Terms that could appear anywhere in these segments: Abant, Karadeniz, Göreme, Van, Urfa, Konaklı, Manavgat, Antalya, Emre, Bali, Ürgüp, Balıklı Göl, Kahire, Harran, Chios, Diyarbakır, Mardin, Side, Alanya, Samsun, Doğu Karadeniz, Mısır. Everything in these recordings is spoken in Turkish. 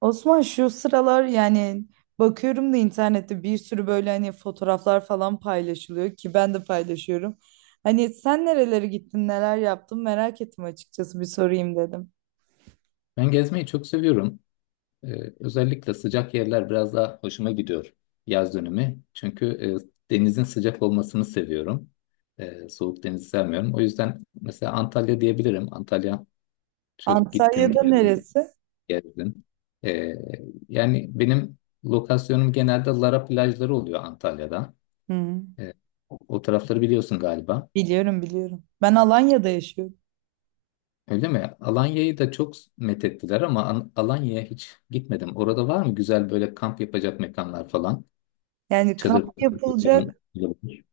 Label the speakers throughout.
Speaker 1: Osman şu sıralar yani bakıyorum da internette bir sürü böyle hani fotoğraflar falan paylaşılıyor ki ben de paylaşıyorum. Hani sen nerelere gittin, neler yaptın merak ettim açıkçası bir sorayım dedim.
Speaker 2: Ben gezmeyi çok seviyorum. Özellikle sıcak yerler biraz daha hoşuma gidiyor yaz dönemi. Çünkü denizin sıcak olmasını seviyorum. Soğuk denizi sevmiyorum. O yüzden mesela Antalya diyebilirim. Antalya çok gittim
Speaker 1: Antalya'da
Speaker 2: geldim
Speaker 1: neresi?
Speaker 2: gezdim. Ee, Yani benim lokasyonum genelde Lara plajları oluyor Antalya'da.
Speaker 1: Hı,
Speaker 2: Ee, o tarafları biliyorsun galiba.
Speaker 1: biliyorum biliyorum. Ben Alanya'da yaşıyorum.
Speaker 2: Öyle mi? Alanya'yı da çok methettiler ama Alanya'ya hiç gitmedim. Orada var mı güzel böyle kamp yapacak mekanlar falan?
Speaker 1: Yani
Speaker 2: Çadır
Speaker 1: kamp yapılacak,
Speaker 2: falan olabilir.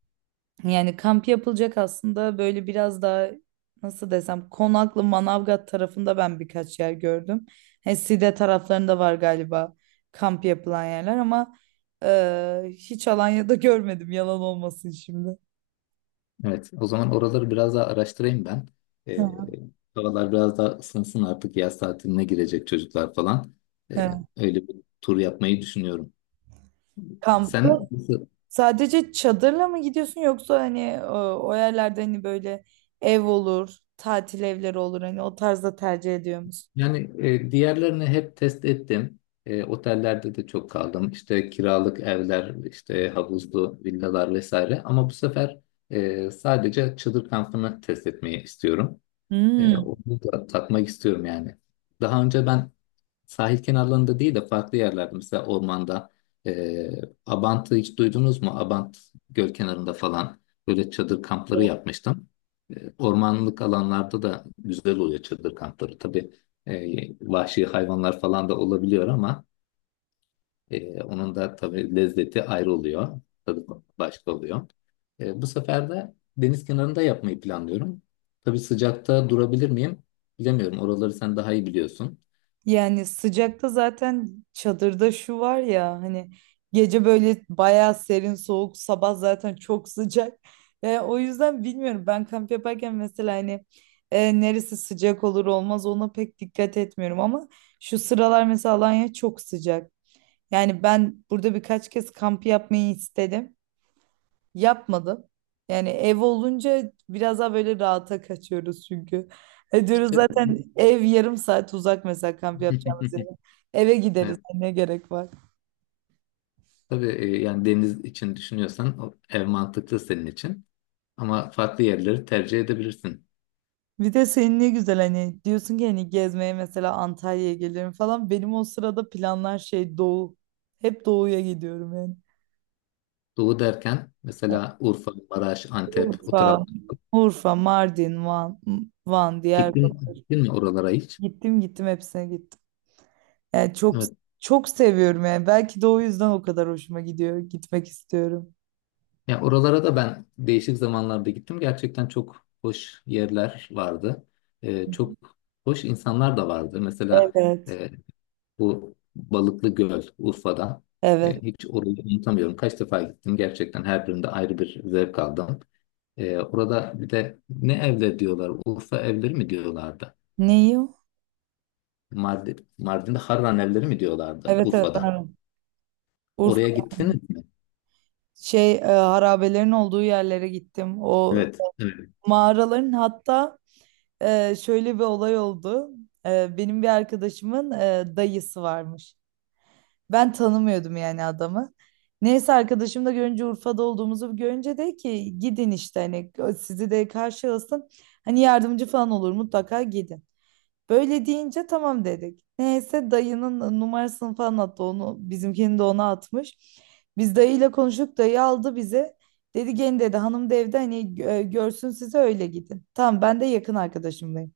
Speaker 1: yani kamp yapılacak aslında böyle biraz daha nasıl desem Konaklı Manavgat tarafında ben birkaç yer gördüm. He, Side taraflarında var galiba kamp yapılan yerler ama hiç Alanya'da görmedim yalan olmasın şimdi.
Speaker 2: Evet, o zaman oraları biraz daha araştırayım ben. Ee,
Speaker 1: Hı,
Speaker 2: Havalar biraz daha ısınsın artık yaz tatiline girecek çocuklar falan. Ee,
Speaker 1: evet.
Speaker 2: Öyle bir tur yapmayı düşünüyorum.
Speaker 1: Kampı
Speaker 2: Sen nasıl-
Speaker 1: sadece çadırla mı gidiyorsun yoksa hani o yerlerde hani böyle ev olur, tatil evleri olur hani o tarzda tercih ediyor musun?
Speaker 2: yani diğerlerini hep test ettim. E, otellerde de çok kaldım. İşte kiralık evler, işte havuzlu villalar vesaire. Ama bu sefer sadece çadır kampını test etmeyi istiyorum.
Speaker 1: Hmm.
Speaker 2: Onu da tatmak istiyorum yani. Daha önce ben sahil kenarlarında değil de farklı yerlerde, mesela ormanda. e, Abant'ı hiç duydunuz mu? Abant göl kenarında falan böyle çadır kampları yapmıştım. Ormanlık alanlarda da güzel oluyor çadır kampları. Tabii vahşi hayvanlar falan da olabiliyor, ama onun da tabii lezzeti ayrı oluyor. Tadı başka oluyor. Bu sefer de deniz kenarında yapmayı planlıyorum. Tabii sıcakta durabilir miyim? Bilemiyorum. Oraları sen daha iyi biliyorsun.
Speaker 1: Yani sıcakta zaten çadırda şu var ya hani gece böyle bayağı serin soğuk sabah zaten çok sıcak. O yüzden bilmiyorum ben kamp yaparken mesela hani neresi sıcak olur olmaz ona pek dikkat etmiyorum ama şu sıralar mesela Alanya çok sıcak. Yani ben burada birkaç kez kamp yapmayı istedim. Yapmadım. Yani ev olunca biraz daha böyle rahata kaçıyoruz çünkü. E diyoruz
Speaker 2: E,
Speaker 1: zaten ev yarım saat uzak mesela kamp yapacağımız yere. Eve gideriz
Speaker 2: Evet,
Speaker 1: hani ne gerek var.
Speaker 2: tabii, yani deniz için düşünüyorsan o ev mantıklı senin için. Ama farklı yerleri tercih edebilirsin.
Speaker 1: Bir de senin ne güzel hani diyorsun ki hani gezmeye mesela Antalya'ya gelirim falan. Benim o sırada planlar şey doğu. Hep doğuya gidiyorum yani.
Speaker 2: Doğu derken mesela Urfa, Maraş, Antep o
Speaker 1: Urfa,
Speaker 2: taraf.
Speaker 1: Urfa, Mardin, Van,
Speaker 2: Gittin,
Speaker 1: Diyarbakır.
Speaker 2: gittin mi oralara hiç?
Speaker 1: Gittim gittim hepsine gittim. Yani çok
Speaker 2: Evet.
Speaker 1: çok seviyorum yani. Belki de o yüzden o kadar hoşuma gidiyor. Gitmek istiyorum.
Speaker 2: Ya oralara da ben değişik zamanlarda gittim. Gerçekten çok hoş yerler vardı. Çok hoş insanlar da vardı. Mesela
Speaker 1: Evet,
Speaker 2: e, bu Balıklı Göl, Urfa'da.
Speaker 1: evet.
Speaker 2: Hiç orayı unutamıyorum. Kaç defa gittim, gerçekten her birinde ayrı bir zevk aldım. Orada bir de ne evleri diyorlar? Urfa evleri mi diyorlardı?
Speaker 1: Neyi o?
Speaker 2: Mardin, Mardin'de Harran evleri mi diyorlardı
Speaker 1: Evet, evet.
Speaker 2: Urfa'da?
Speaker 1: Harran.
Speaker 2: Oraya
Speaker 1: Urfa
Speaker 2: gittiniz mi?
Speaker 1: şey harabelerin olduğu yerlere gittim. O
Speaker 2: Evet. Evet.
Speaker 1: mağaraların hatta şöyle bir olay oldu. Benim bir arkadaşımın dayısı varmış. Ben tanımıyordum yani adamı. Neyse arkadaşım da görünce Urfa'da olduğumuzu görünce de ki gidin işte hani sizi de karşı alsın. Hani yardımcı falan olur mutlaka gidin. Böyle deyince tamam dedik. Neyse dayının numarasını falan attı onu. Bizimkini de ona atmış. Biz dayıyla konuştuk. Dayı aldı bizi. Dedi gelin dedi hanım da evde hani görsün sizi öyle gidin. Tamam ben de yakın arkadaşımdayım.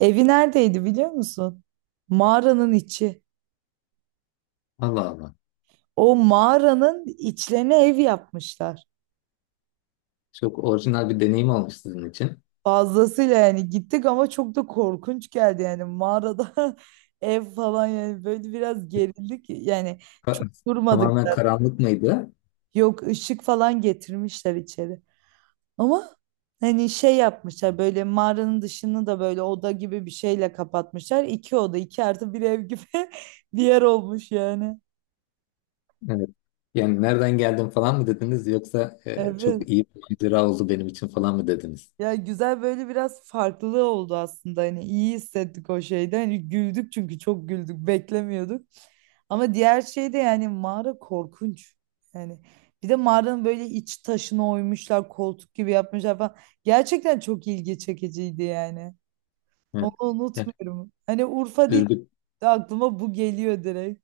Speaker 1: Evi neredeydi biliyor musun? Mağaranın içi.
Speaker 2: Allah Allah.
Speaker 1: O mağaranın içlerine ev yapmışlar.
Speaker 2: Çok orijinal bir deneyim olmuş sizin için.
Speaker 1: Fazlasıyla yani gittik ama çok da korkunç geldi yani mağarada ev falan yani böyle biraz gerildik yani
Speaker 2: Ka-
Speaker 1: çok durmadık.
Speaker 2: Tamamen karanlık mıydı?
Speaker 1: Yok, ışık falan getirmişler içeri. Ama hani şey yapmışlar böyle mağaranın dışını da böyle oda gibi bir şeyle kapatmışlar. İki oda iki artı bir ev gibi bir yer olmuş yani.
Speaker 2: Evet. Yani nereden geldim falan mı dediniz, yoksa
Speaker 1: Evet.
Speaker 2: çok iyi bir macera oldu benim için falan mı dediniz?
Speaker 1: Ya güzel böyle biraz farklılığı oldu aslında hani iyi hissettik o şeyde. Hani güldük çünkü çok güldük beklemiyorduk. Ama diğer şey de yani mağara korkunç. Yani bir de mağaranın böyle iç taşına oymuşlar koltuk gibi yapmışlar falan. Gerçekten çok ilgi çekiciydi yani.
Speaker 2: Evet.
Speaker 1: Onu
Speaker 2: Yani
Speaker 1: unutmuyorum. Hani Urfa deyince
Speaker 2: Ürgüp
Speaker 1: de aklıma bu geliyor direkt.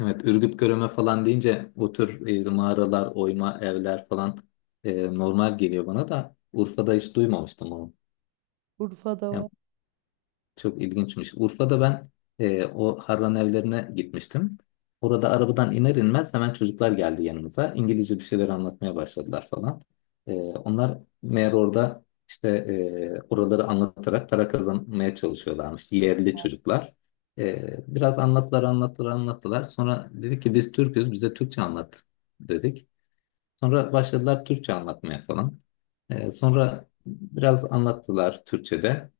Speaker 2: Evet, Ürgüp Göreme falan deyince bu tür, işte mağaralar, oyma evler falan normal geliyor, bana da Urfa'da hiç duymamıştım onu.
Speaker 1: Urfa'da
Speaker 2: Yani
Speaker 1: var.
Speaker 2: çok ilginçmiş. Urfa'da ben o Harran evlerine gitmiştim. Orada arabadan iner inmez hemen çocuklar geldi yanımıza. İngilizce bir şeyler anlatmaya başladılar falan. Onlar meğer orada işte oraları anlatarak para kazanmaya çalışıyorlarmış. Yerli çocuklar. E, Biraz anlattılar anlattılar anlattılar. Sonra dedik ki biz Türk'üz, bize Türkçe anlat dedik. Sonra başladılar Türkçe anlatmaya falan. Sonra biraz anlattılar Türkçe'de.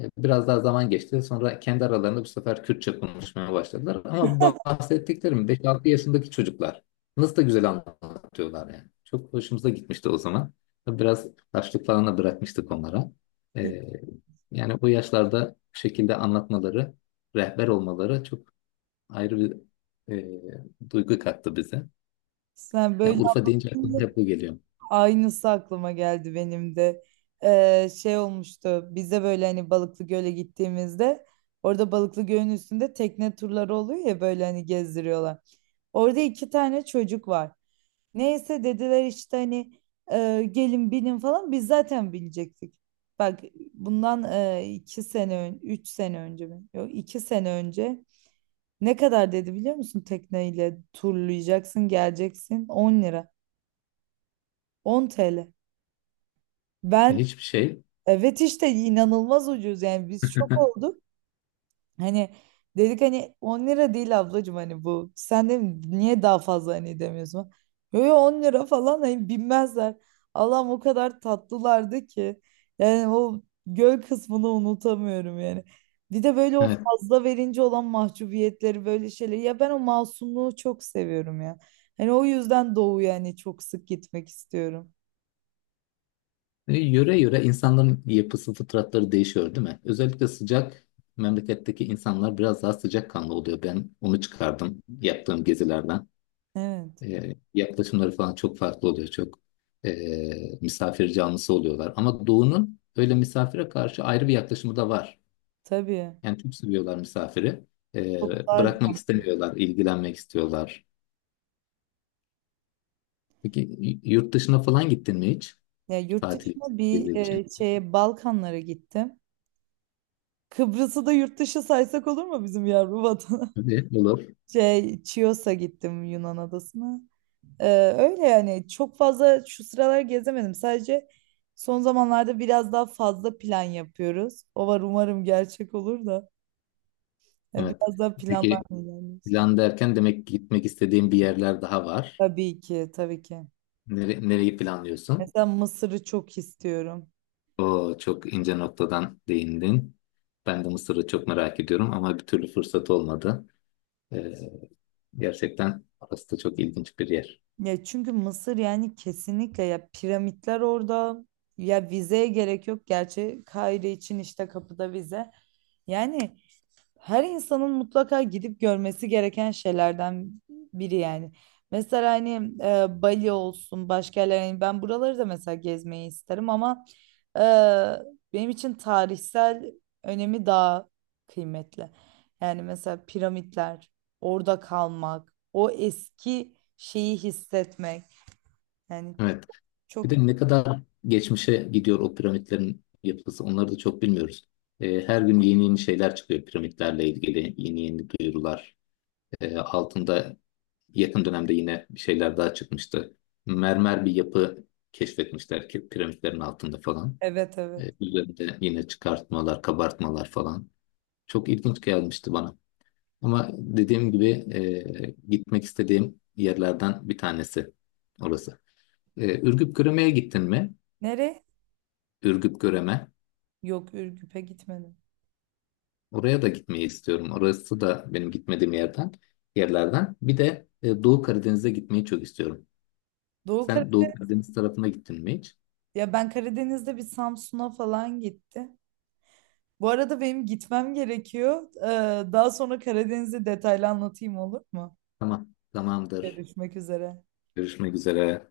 Speaker 2: Biraz daha zaman geçti. Sonra kendi aralarında bu sefer Kürtçe konuşmaya başladılar. Ama bu bahsettiklerim 5-6 yaşındaki çocuklar. Nasıl da güzel anlatıyorlar yani. Çok hoşumuza gitmişti o zaman. Biraz taşlık falan da bırakmıştık onlara. Ee, Yani bu yaşlarda bu şekilde anlatmaları, rehber olmaları çok ayrı bir duygu kattı bize.
Speaker 1: Sen
Speaker 2: Yani
Speaker 1: böyle
Speaker 2: Urfa deyince
Speaker 1: deyince
Speaker 2: aklıma hep bu geliyor.
Speaker 1: aynısı aklıma geldi benim de. Şey olmuştu. Biz de böyle hani Balıklı Göl'e gittiğimizde orada Balıklı Göl'ün üstünde tekne turları oluyor ya böyle hani gezdiriyorlar. Orada iki tane çocuk var. Neyse dediler işte hani gelin binin falan biz zaten binecektik. Bak bundan üç sene önce mi? Yok, iki sene önce. Ne kadar dedi biliyor musun? Tekneyle turlayacaksın, geleceksin 10 lira. 10 TL. Ben
Speaker 2: Hiçbir şey.
Speaker 1: evet işte inanılmaz ucuz yani biz şok olduk. Hani dedik hani 10 lira değil ablacığım hani bu. Sen de niye daha fazla hani demiyorsun? Yo, yo, 10 lira falan hani bilmezler. Allah'ım o kadar tatlılardı ki. Yani o göl kısmını unutamıyorum yani. Bir de böyle o
Speaker 2: Evet.
Speaker 1: fazla verince olan mahcubiyetleri böyle şeyleri. Ya ben o masumluğu çok seviyorum ya. Hani o yüzden Doğu yani çok sık gitmek istiyorum.
Speaker 2: Yöre yöre insanların yapısı, fıtratları değişiyor, değil mi? Özellikle sıcak memleketteki insanlar biraz daha sıcakkanlı oluyor. Ben onu çıkardım yaptığım gezilerden.
Speaker 1: Evet,
Speaker 2: Yaklaşımları falan çok farklı oluyor. Çok misafir canlısı oluyorlar. Ama Doğu'nun öyle misafire karşı ayrı bir yaklaşımı da var.
Speaker 1: tabii.
Speaker 2: Yani çok seviyorlar misafiri.
Speaker 1: Çok daha...
Speaker 2: Bırakmak istemiyorlar, ilgilenmek istiyorlar. Peki yurt dışına falan gittin mi hiç?
Speaker 1: Ya yurt
Speaker 2: Tatil,
Speaker 1: dışına bir
Speaker 2: gezi için.
Speaker 1: şeye Balkanlara gittim. Kıbrıs'ı da yurt dışı saysak olur mu bizim yavru vatana?
Speaker 2: Tabii, olur.
Speaker 1: Şey, Chios'a gittim Yunan adasına. Ee, Öyle yani çok fazla şu sıralar gezemedim. Sadece son zamanlarda biraz daha fazla plan yapıyoruz. O var umarım gerçek olur da. Ya
Speaker 2: Evet.
Speaker 1: biraz daha planlar
Speaker 2: Peki,
Speaker 1: ilerliyoruz.
Speaker 2: plan derken demek ki gitmek istediğim bir yerler daha var.
Speaker 1: Tabii ki, tabii ki.
Speaker 2: Nereyi planlıyorsun?
Speaker 1: Mesela Mısır'ı çok istiyorum.
Speaker 2: O çok ince noktadan değindin. Ben de Mısır'ı çok merak ediyorum ama bir türlü fırsat olmadı. Ee, Gerçekten orası da çok ilginç bir yer.
Speaker 1: Ya çünkü Mısır yani kesinlikle ya piramitler orada. Ya vizeye gerek yok. Gerçi Kahire için işte kapıda vize. Yani her insanın mutlaka gidip görmesi gereken şeylerden biri yani. Mesela hani Bali olsun başka yerler hani ben buraları da mesela gezmeyi isterim ama e, benim için tarihsel önemi daha kıymetli. Yani mesela piramitler, orada kalmak, o eski şeyi hissetmek. Yani
Speaker 2: Evet. Bir
Speaker 1: çok,
Speaker 2: de ne kadar geçmişe gidiyor o piramitlerin yapısı, onları da çok bilmiyoruz. Her gün yeni yeni şeyler çıkıyor piramitlerle ilgili. Yeni yeni duyurular. Altında yakın dönemde yine bir şeyler daha çıkmıştı. Mermer bir yapı keşfetmişler ki piramitlerin altında falan.
Speaker 1: evet, evet.
Speaker 2: Üzerinde yine çıkartmalar, kabartmalar falan. Çok ilginç gelmişti bana. Ama dediğim gibi gitmek istediğim yerlerden bir tanesi orası. Ürgüp Göreme'ye gittin mi?
Speaker 1: Nereye?
Speaker 2: Ürgüp Göreme.
Speaker 1: Yok, Ürgüp'e gitmedim.
Speaker 2: Oraya da gitmeyi istiyorum. Orası da benim gitmediğim yerden, yerlerden. Bir de Doğu Karadeniz'e gitmeyi çok istiyorum.
Speaker 1: Doğu
Speaker 2: Sen Doğu Karadeniz tarafına gittin mi hiç?
Speaker 1: Ya ben Karadeniz'de bir Samsun'a falan gitti. Bu arada benim gitmem gerekiyor. Daha sonra Karadeniz'i detaylı anlatayım olur mu?
Speaker 2: Tamam, tamamdır.
Speaker 1: Görüşmek üzere.
Speaker 2: Görüşmek üzere.